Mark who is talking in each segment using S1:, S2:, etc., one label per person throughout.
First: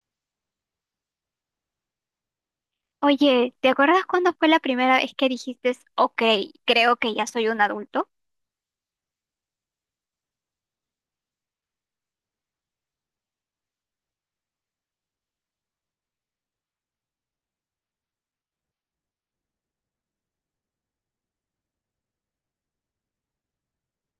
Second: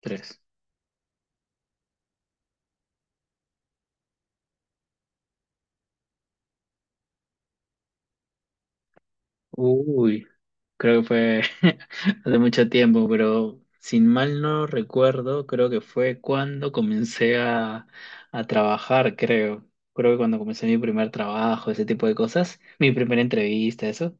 S1: Tres.
S2: Oye, ¿te acuerdas cuándo fue la primera vez que dijiste, ok, creo que ya soy un adulto?
S1: Uy, creo que fue hace mucho tiempo, pero sin mal no recuerdo, creo que fue cuando comencé a trabajar, creo. Creo que cuando comencé mi primer trabajo, ese tipo de cosas, mi primera entrevista, eso.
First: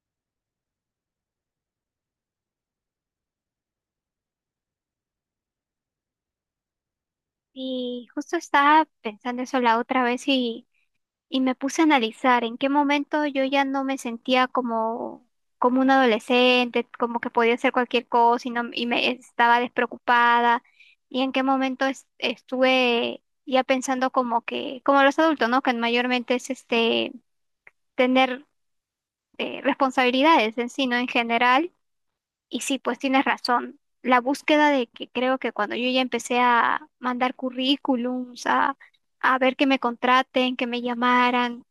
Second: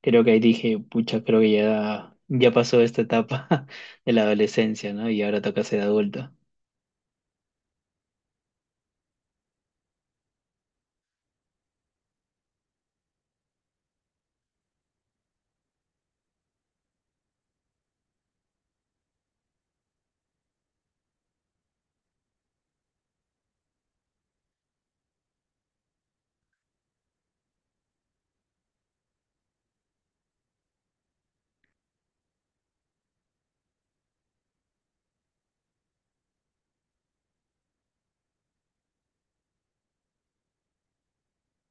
S1: Creo que ahí dije, pucha, creo que ya pasó esta etapa de la adolescencia, ¿no? Y ahora toca ser adulto.
S2: Y justo estaba pensando eso la otra vez y me puse a analizar en qué momento yo ya no me sentía como, como un adolescente, como que podía hacer cualquier cosa y, no, y me estaba despreocupada, y en qué momento estuve ya pensando como que, como los adultos, ¿no? Que mayormente es este tener responsabilidades en sí, ¿no? En general. Y sí, pues tienes razón. La búsqueda de que creo que cuando yo ya empecé a mandar currículums, a ver que me contraten, que me llamaran,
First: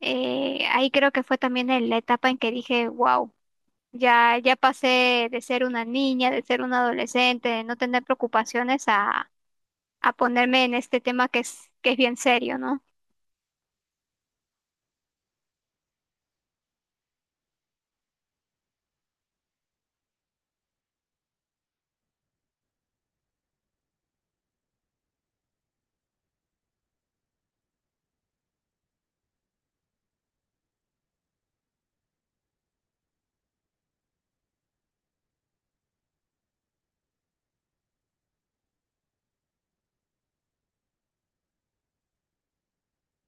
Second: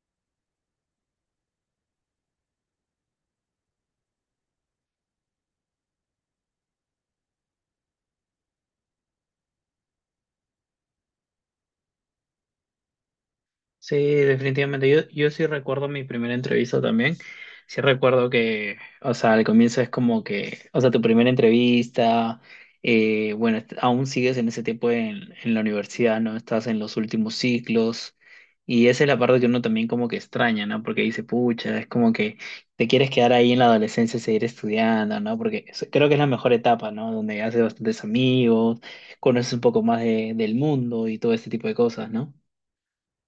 S2: ahí creo que fue también en la etapa en que dije, wow, ya pasé de ser una niña, de ser una adolescente, de no tener preocupaciones a ponerme en este tema que es bien serio, ¿no?
S1: Sí, definitivamente. Yo sí recuerdo mi primera entrevista también. Sí recuerdo que, o sea, al comienzo es como que, o sea, tu primera entrevista, bueno, aún sigues en ese tiempo en la universidad, ¿no? Estás en los últimos ciclos y esa es la parte que uno también como que extraña, ¿no? Porque dice, pucha, es como que te quieres quedar ahí en la adolescencia y seguir estudiando, ¿no? Porque creo que es la mejor etapa, ¿no? Donde haces bastantes amigos, conoces un poco más del mundo y todo este tipo de cosas, ¿no?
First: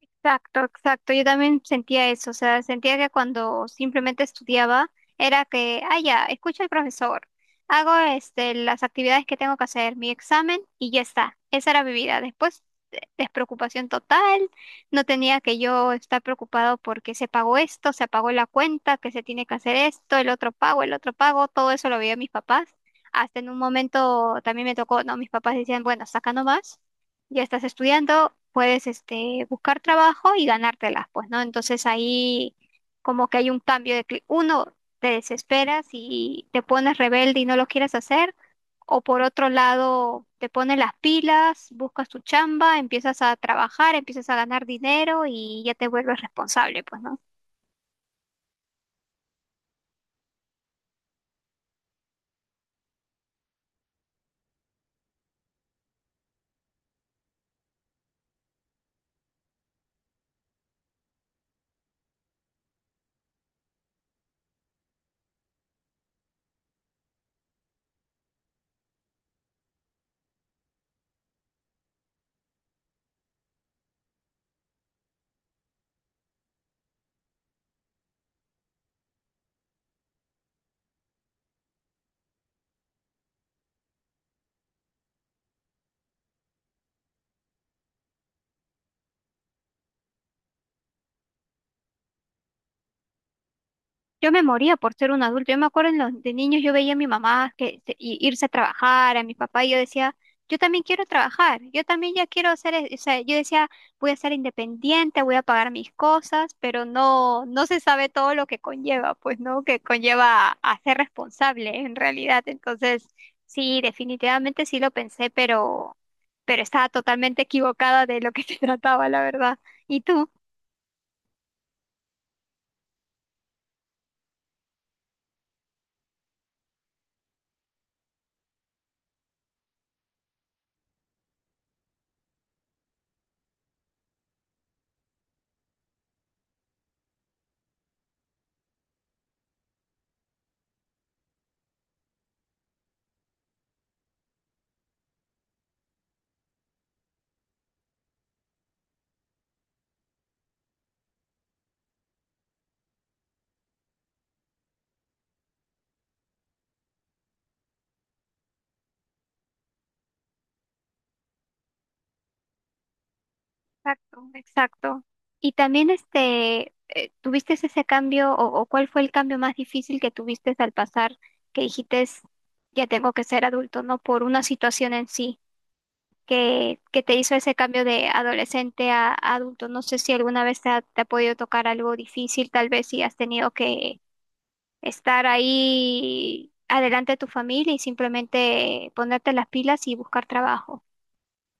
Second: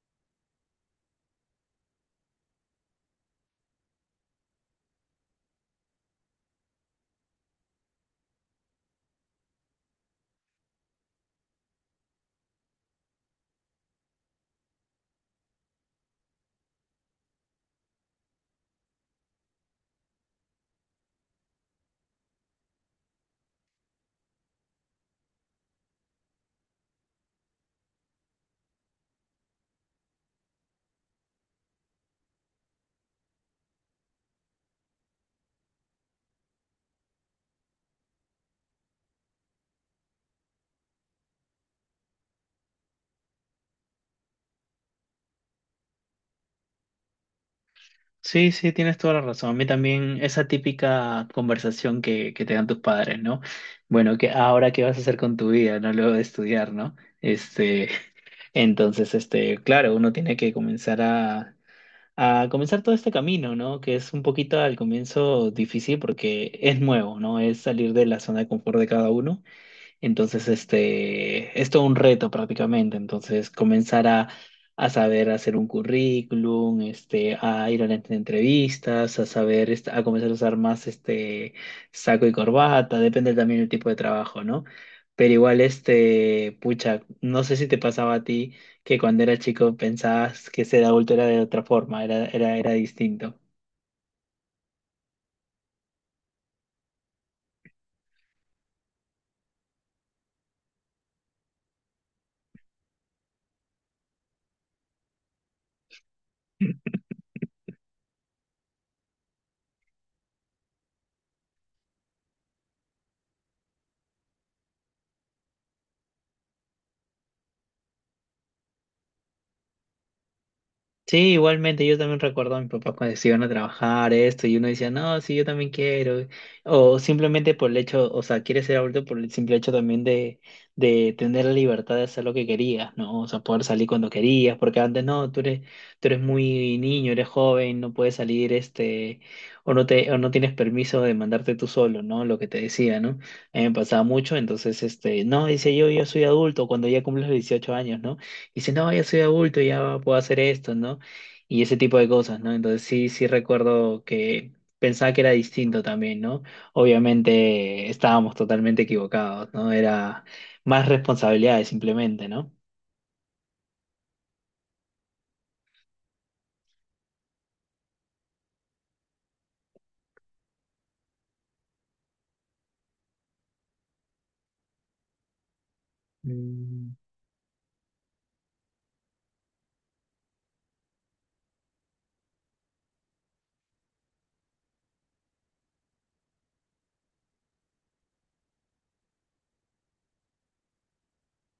S2: Exacto, exacto. Yo también sentía eso, o sea, sentía que cuando simplemente estudiaba era que, ah, ya, escucho al profesor, hago este, las actividades que tengo que hacer, mi examen y ya está. Esa era mi vida. Después, despreocupación total, no tenía que yo estar preocupado porque se pagó esto, se pagó la cuenta, que se tiene que hacer esto, el otro pago, todo eso lo veía mis papás. Hasta en un momento también me tocó, no, mis papás decían, bueno, saca nomás, ya estás estudiando, puedes este, buscar trabajo y ganártelas, pues, ¿no? Entonces ahí como que hay un cambio de uno, te desesperas y te pones rebelde y no lo quieres hacer, o por otro lado, te pones las pilas, buscas tu chamba, empiezas a trabajar, empiezas a ganar dinero y ya te vuelves responsable, pues, ¿no?
S1: Sí, sí, tienes toda la razón. A mí también esa típica conversación que te dan tus padres, ¿no? Bueno, que ahora qué vas a hacer con tu vida, ¿no? Luego de estudiar, ¿no? Este, entonces, este, claro, uno tiene que comenzar a comenzar todo este camino, ¿no? Que es un poquito al comienzo difícil porque es nuevo, ¿no? Es salir de la zona de confort de cada uno. Entonces, este, es todo un reto prácticamente. Entonces, comenzar a saber hacer un currículum, este, a ir a las entrevistas, a saber, este, a comenzar a usar más este saco y corbata, depende también del tipo de trabajo, ¿no? Pero igual, este, pucha, no sé si te pasaba a ti que cuando eras chico pensabas que ser adulto era de otra forma, era distinto.
S2: Yo me moría por ser un adulto. Yo me acuerdo en los, de niños yo veía a mi mamá que irse a trabajar, a mi papá, y yo decía, yo también quiero trabajar, yo también ya quiero ser, o sea, yo decía, voy a ser independiente, voy a pagar mis cosas, pero no, no se sabe todo lo que conlleva, pues, ¿no? Que conlleva a ser responsable en realidad. Entonces, sí, definitivamente sí lo pensé, pero estaba totalmente equivocada de lo que se trataba, la verdad. ¿Y tú?
S1: Sí, igualmente, yo también recuerdo a mi papá cuando se iban a trabajar esto y uno decía, no, sí, yo también quiero. O simplemente por el hecho, o sea, quiere ser adulto por el simple hecho también de tener la libertad de hacer lo que querías, ¿no? O sea, poder salir cuando querías, porque antes no, tú eres muy niño, eres joven, no puedes salir, este, o no te, o no tienes permiso de mandarte tú solo, ¿no? Lo que te decía, ¿no? A mí me pasaba mucho, entonces, este, no, dice yo soy adulto cuando ya cumples los 18 años, ¿no? Y dice, no, ya soy adulto, ya puedo hacer esto, ¿no? Y ese tipo de cosas, ¿no? Entonces sí, sí recuerdo que pensaba que era distinto también, ¿no? Obviamente estábamos totalmente equivocados, ¿no? Era más responsabilidades simplemente, ¿no?
S2: Exacto, exacto. Y también este, ¿tuviste ese cambio o cuál fue el cambio más difícil que tuviste al pasar que dijiste, ya tengo que ser adulto, no por una situación en sí
S1: Mm,
S2: que te hizo ese cambio de adolescente a adulto? No sé si alguna vez te ha podido tocar algo difícil, tal vez si has tenido que estar ahí adelante de tu familia y simplemente ponerte las pilas y buscar trabajo.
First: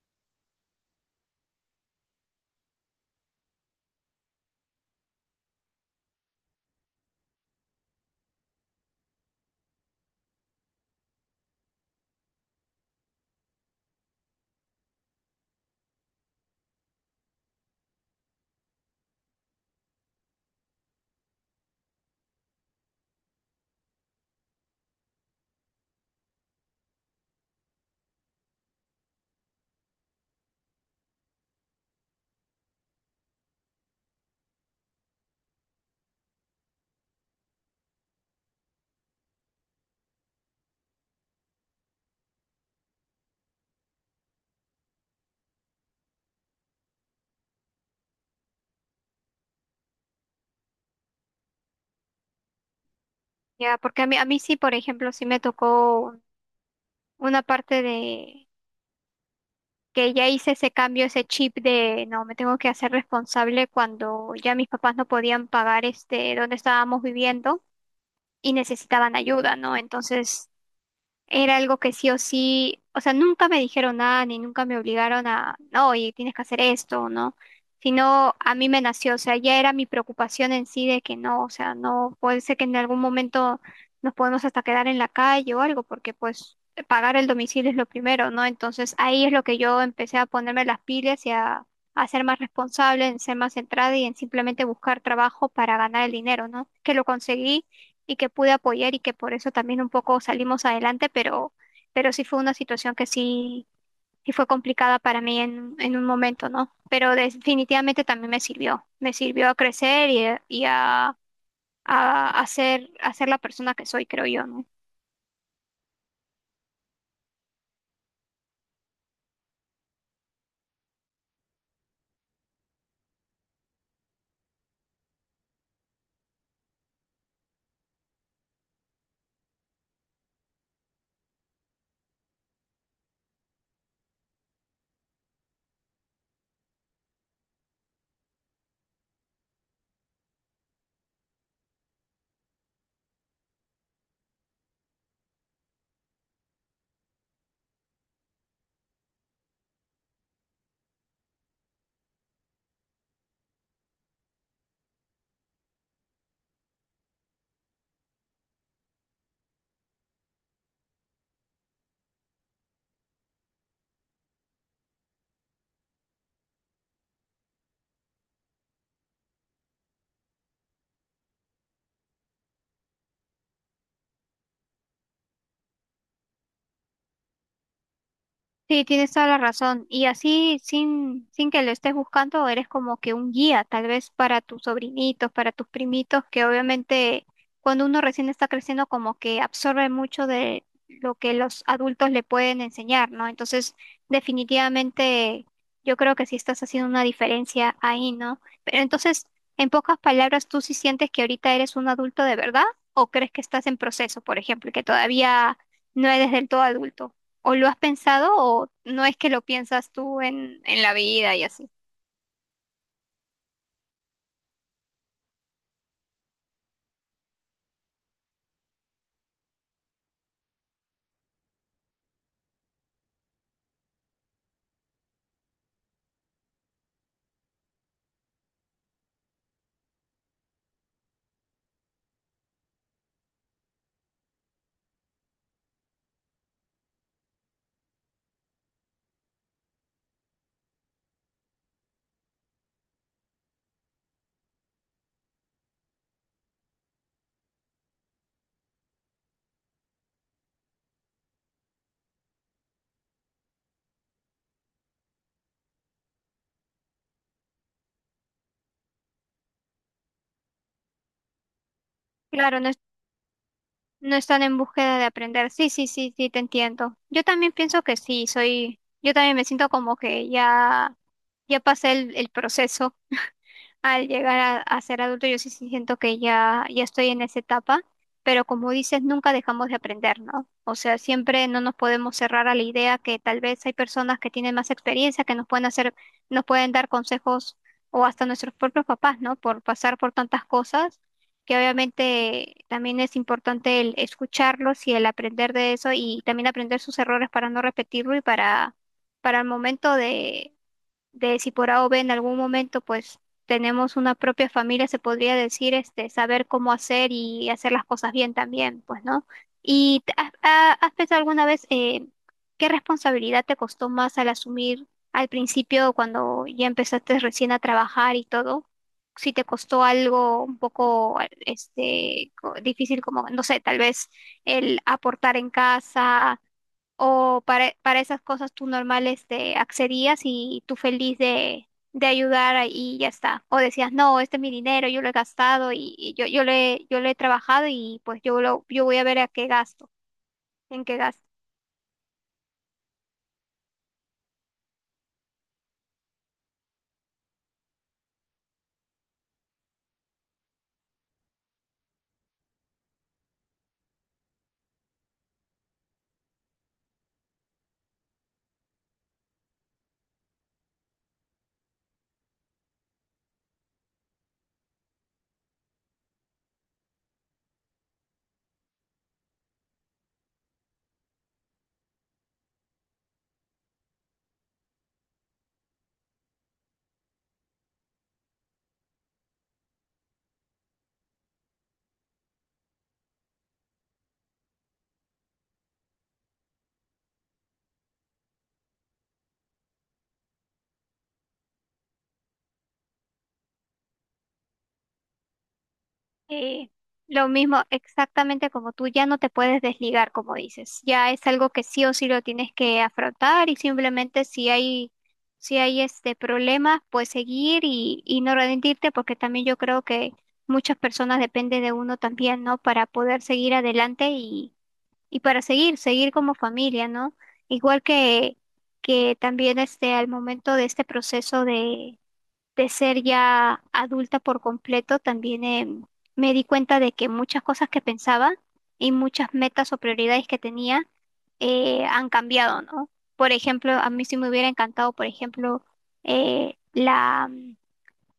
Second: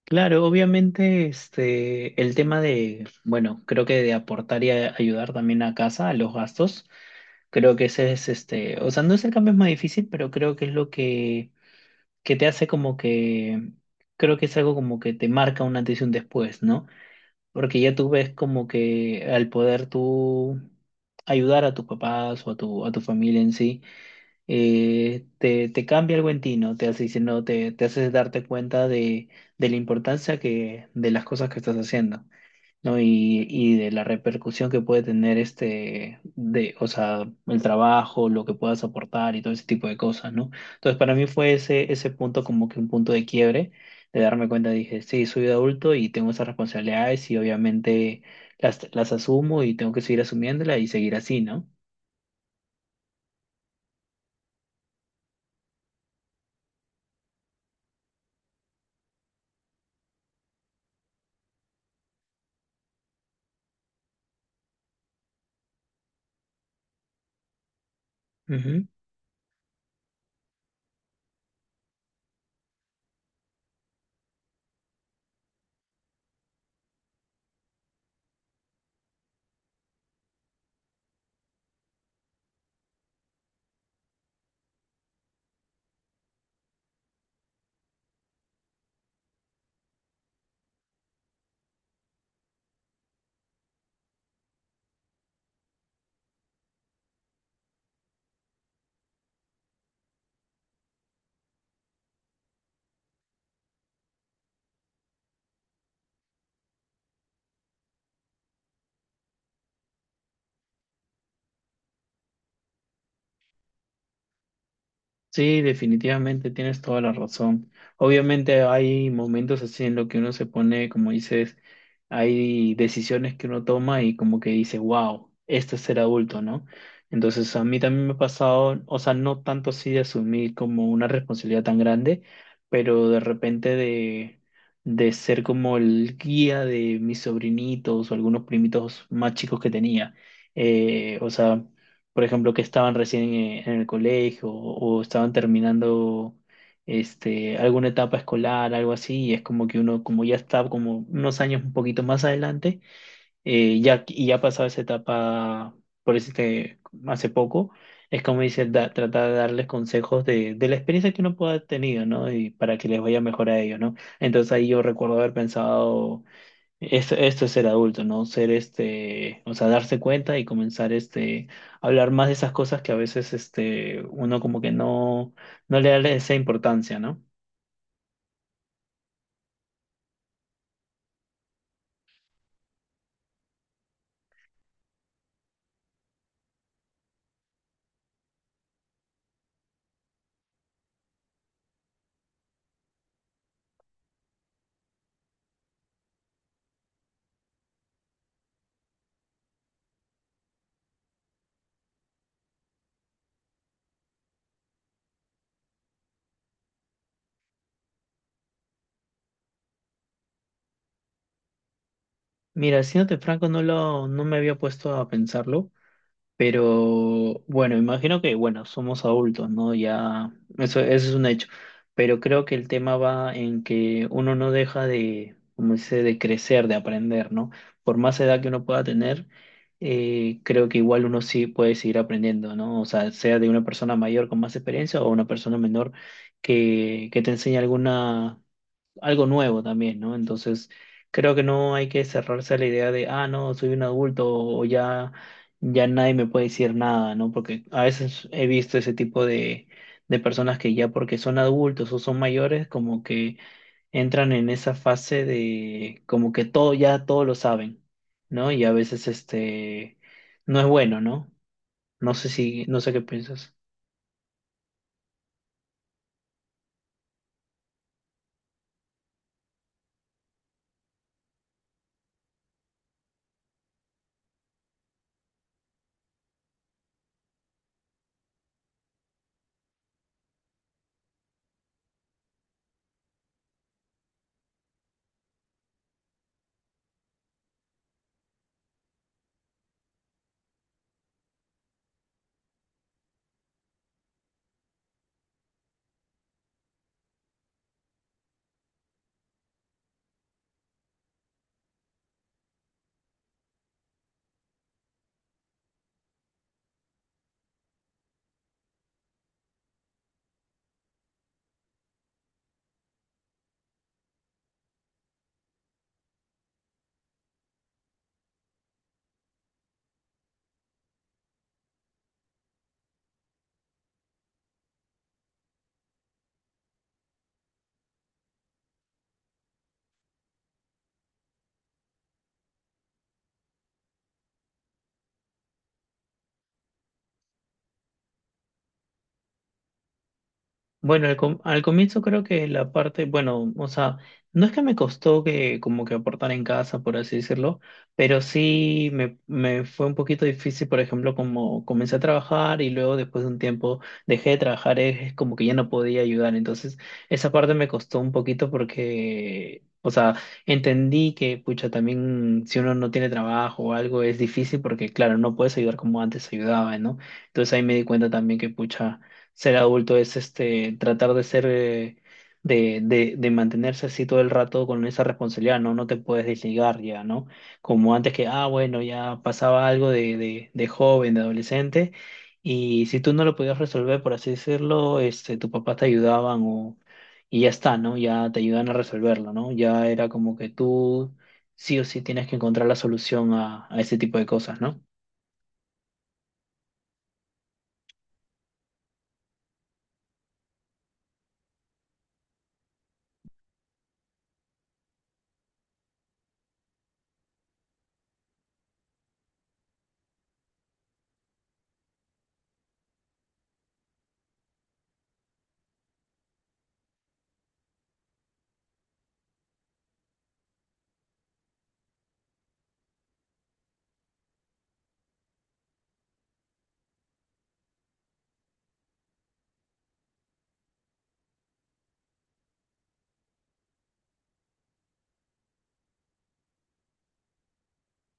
S1: Claro, obviamente este, el tema de, bueno, creo que de aportar y ayudar también a casa, a los gastos, creo que ese es, este, o sea, no es el cambio más difícil, pero creo que es lo que te hace como que, creo que es algo como que te marca un antes y un después, ¿no? Porque ya tú ves como que al poder tú ayudar a tus papás o a a tu familia en sí, te cambia algo en ti, ¿no? Te hace diciendo, te haces darte cuenta de la importancia que, de las cosas que estás haciendo. ¿No? Y de la repercusión que puede tener este, de, o sea, el trabajo, lo que puedas aportar y todo ese tipo de cosas, ¿no? Entonces, para mí fue ese punto como que un punto de quiebre, de darme cuenta, dije, sí, soy adulto y tengo esas responsabilidades y obviamente las asumo y tengo que seguir asumiéndolas y seguir así, ¿no?
S2: Ya, porque a mí sí, por ejemplo, sí me tocó una parte de que ya hice ese cambio, ese chip de no, me tengo que hacer responsable cuando ya mis papás no podían pagar este donde estábamos viviendo y
S1: Ujú.
S2: necesitaban ayuda, ¿no? Entonces era algo que sí o sí, o sea, nunca me dijeron nada ni nunca me obligaron a, no, oye, tienes que hacer esto, ¿no? Sino a mí me nació, o sea, ya era mi preocupación en sí de que no, o sea, no puede ser que en algún momento nos podemos hasta quedar en la calle o algo, porque pues pagar el domicilio es lo primero, ¿no? Entonces ahí es lo que yo empecé a ponerme las pilas y a ser más responsable, en ser más centrada y en simplemente buscar trabajo para ganar el dinero, ¿no? Que lo conseguí y que pude apoyar y que por eso también un poco salimos adelante, pero sí fue una situación sí fue complicada para mí en un momento, ¿no? Pero definitivamente también me sirvió a crecer a ser la persona que soy, creo yo, ¿no?
S1: Sí, definitivamente tienes toda la razón. Obviamente hay momentos así en los que uno se pone, como dices, hay decisiones que uno toma y como que dice, wow, esto es ser adulto, ¿no? Entonces a mí también me ha pasado, o sea, no tanto así de asumir como una responsabilidad tan grande, pero de repente de ser como el guía de mis sobrinitos o algunos primitos más chicos que tenía. O sea, por ejemplo, que estaban recién en el colegio o estaban terminando este, alguna etapa escolar, algo así, y es como que uno, como ya está como unos años un poquito más adelante, ya, y ya ha pasado esa etapa, por este, hace poco, es como dice, tratar de darles consejos de la experiencia que uno pueda haber tenido, ¿no? Y para que les vaya mejor a ellos, ¿no? Entonces ahí yo recuerdo haber pensado... esto es ser adulto, ¿no? Ser este, o sea, darse cuenta y comenzar este, a hablar más de esas cosas que a veces este, uno como que no, no le da esa importancia, ¿no?
S2: Sí, tienes toda la razón. Y así, sin, sin que lo estés buscando, eres como que un guía, tal vez para tus sobrinitos, para tus primitos, que obviamente cuando uno recién está creciendo, como que absorbe mucho de lo que los adultos le pueden enseñar, ¿no? Entonces, definitivamente, yo creo que sí estás haciendo una diferencia ahí, ¿no? Pero entonces, en pocas palabras, ¿tú sí sientes que ahorita eres un adulto de verdad? ¿O crees que estás en proceso, por ejemplo, y que todavía no eres del todo adulto? ¿O lo has pensado o no es que lo piensas tú en la vida y así?
S1: Mira, siéndote franco, no me había puesto a pensarlo. Pero bueno, imagino que, bueno, somos adultos, ¿no? Ya, eso es un hecho. Pero creo que el tema va en que uno no deja de, como dice, de crecer, de aprender, ¿no? Por más edad que uno pueda tener, creo que igual uno sí puede seguir aprendiendo, ¿no? O sea, sea de una persona mayor con más experiencia o una persona menor que te enseñe alguna algo nuevo también, ¿no? Entonces, creo que no hay que cerrarse a la idea de, ah, no, soy un adulto o ya, ya nadie me puede decir nada, ¿no? Porque a veces he visto ese tipo de personas que ya porque son adultos o son mayores, como que entran en esa fase de, como que todo, ya todo lo saben, ¿no? Y a veces este, no es bueno, ¿no? No sé
S2: Claro,
S1: si,
S2: no,
S1: no sé qué piensas.
S2: no están en búsqueda de aprender. Sí, sí, sí, sí, te entiendo. Yo también pienso que sí, soy, yo también me siento como que ya, ya pasé el proceso al llegar a ser adulto, yo sí sí siento que ya, ya estoy en esa etapa, pero como dices, nunca dejamos de aprender, ¿no? O sea, siempre no nos podemos cerrar a la idea que tal vez hay personas que tienen más experiencia, que nos pueden hacer, nos pueden dar consejos o hasta nuestros propios papás, ¿no? Por pasar por tantas cosas, que obviamente también es importante el escucharlos y el aprender de eso y también aprender sus errores para no repetirlo y para el momento de si por A o B en algún momento pues tenemos una propia familia, se podría decir, este, saber cómo hacer y hacer las cosas bien también, pues, ¿no? ¿Y has pensado alguna vez qué responsabilidad te costó más al asumir al principio cuando ya empezaste recién a trabajar y todo? Si te costó algo un poco este difícil como, no sé, tal vez el aportar en casa. ¿O para esas cosas tú normales te accedías y tú feliz de ayudar y ya está? ¿O decías, no, este es mi dinero, yo lo he gastado yo le he trabajado y pues yo voy a ver a qué gasto, en qué
S1: Bueno, al,
S2: gasto?
S1: al comienzo creo que la parte, bueno, o sea, no es que me costó que como que aportar en casa, por así decirlo, pero sí me fue un poquito difícil, por ejemplo, como comencé a trabajar y luego después de un tiempo dejé de trabajar, es como que ya no podía ayudar, entonces esa parte me costó un poquito porque, o sea, entendí que, pucha, también si uno no tiene trabajo o algo es difícil porque, claro, no puedes ayudar como antes ayudaba, ¿no? Entonces ahí me di cuenta también que, pucha ser adulto es este tratar de ser de mantenerse así todo el rato con esa responsabilidad, ¿no? No te puedes desligar ya, ¿no? Como antes que, ah, bueno, ya pasaba algo de joven, de adolescente, y si tú no lo podías resolver, por así decirlo, este, tus papás te ayudaban o, y ya está, ¿no? Ya te ayudan a resolverlo, ¿no? Ya era como que tú sí o sí tienes que encontrar la solución a ese tipo de cosas, ¿no?
S2: Eh, lo mismo, exactamente como tú, ya no te puedes desligar, como dices. Ya es algo que sí o sí lo tienes que afrontar y simplemente si hay este problemas, pues seguir y no rendirte, porque también yo creo que muchas personas dependen de uno también, ¿no? Para poder seguir adelante y para seguir, seguir como familia, ¿no? Igual que, que también este, al momento de este proceso de ser ya adulta por completo, también me di cuenta de que muchas cosas que pensaba y muchas metas o prioridades que tenía han cambiado, ¿no? Por ejemplo, a mí sí me hubiera encantado, por ejemplo, la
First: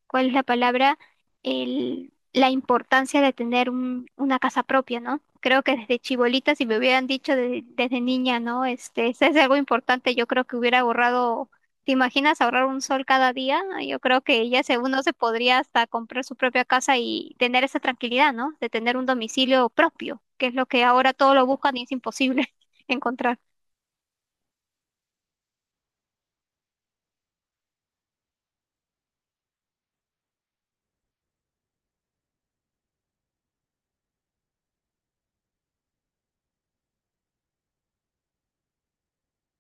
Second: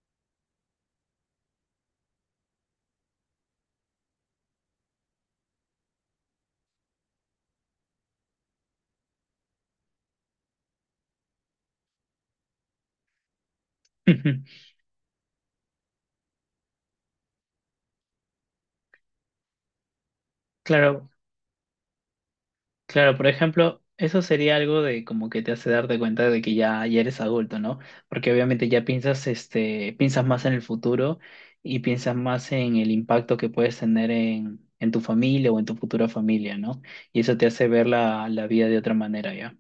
S2: ¿cuál es la palabra? La importancia de tener una casa propia, ¿no? Creo que desde chibolita, si me hubieran dicho desde niña, ¿no? Este, eso es algo importante, yo creo que hubiera ahorrado. ¿Te imaginas ahorrar un sol cada día? Yo creo que ya se, uno se podría hasta comprar su propia casa y tener esa tranquilidad, ¿no? De tener un domicilio propio, que es lo que
S1: Claro,
S2: ahora todos lo buscan y es imposible
S1: claro, por
S2: encontrar.
S1: ejemplo, eso sería algo de como que te hace darte cuenta de que ya, ya eres adulto, ¿no? Porque obviamente ya piensas, este, piensas más en el futuro y piensas más en el impacto que puedes tener en tu familia o en tu futura familia, ¿no? Y eso te hace ver la vida de otra manera, ¿ya?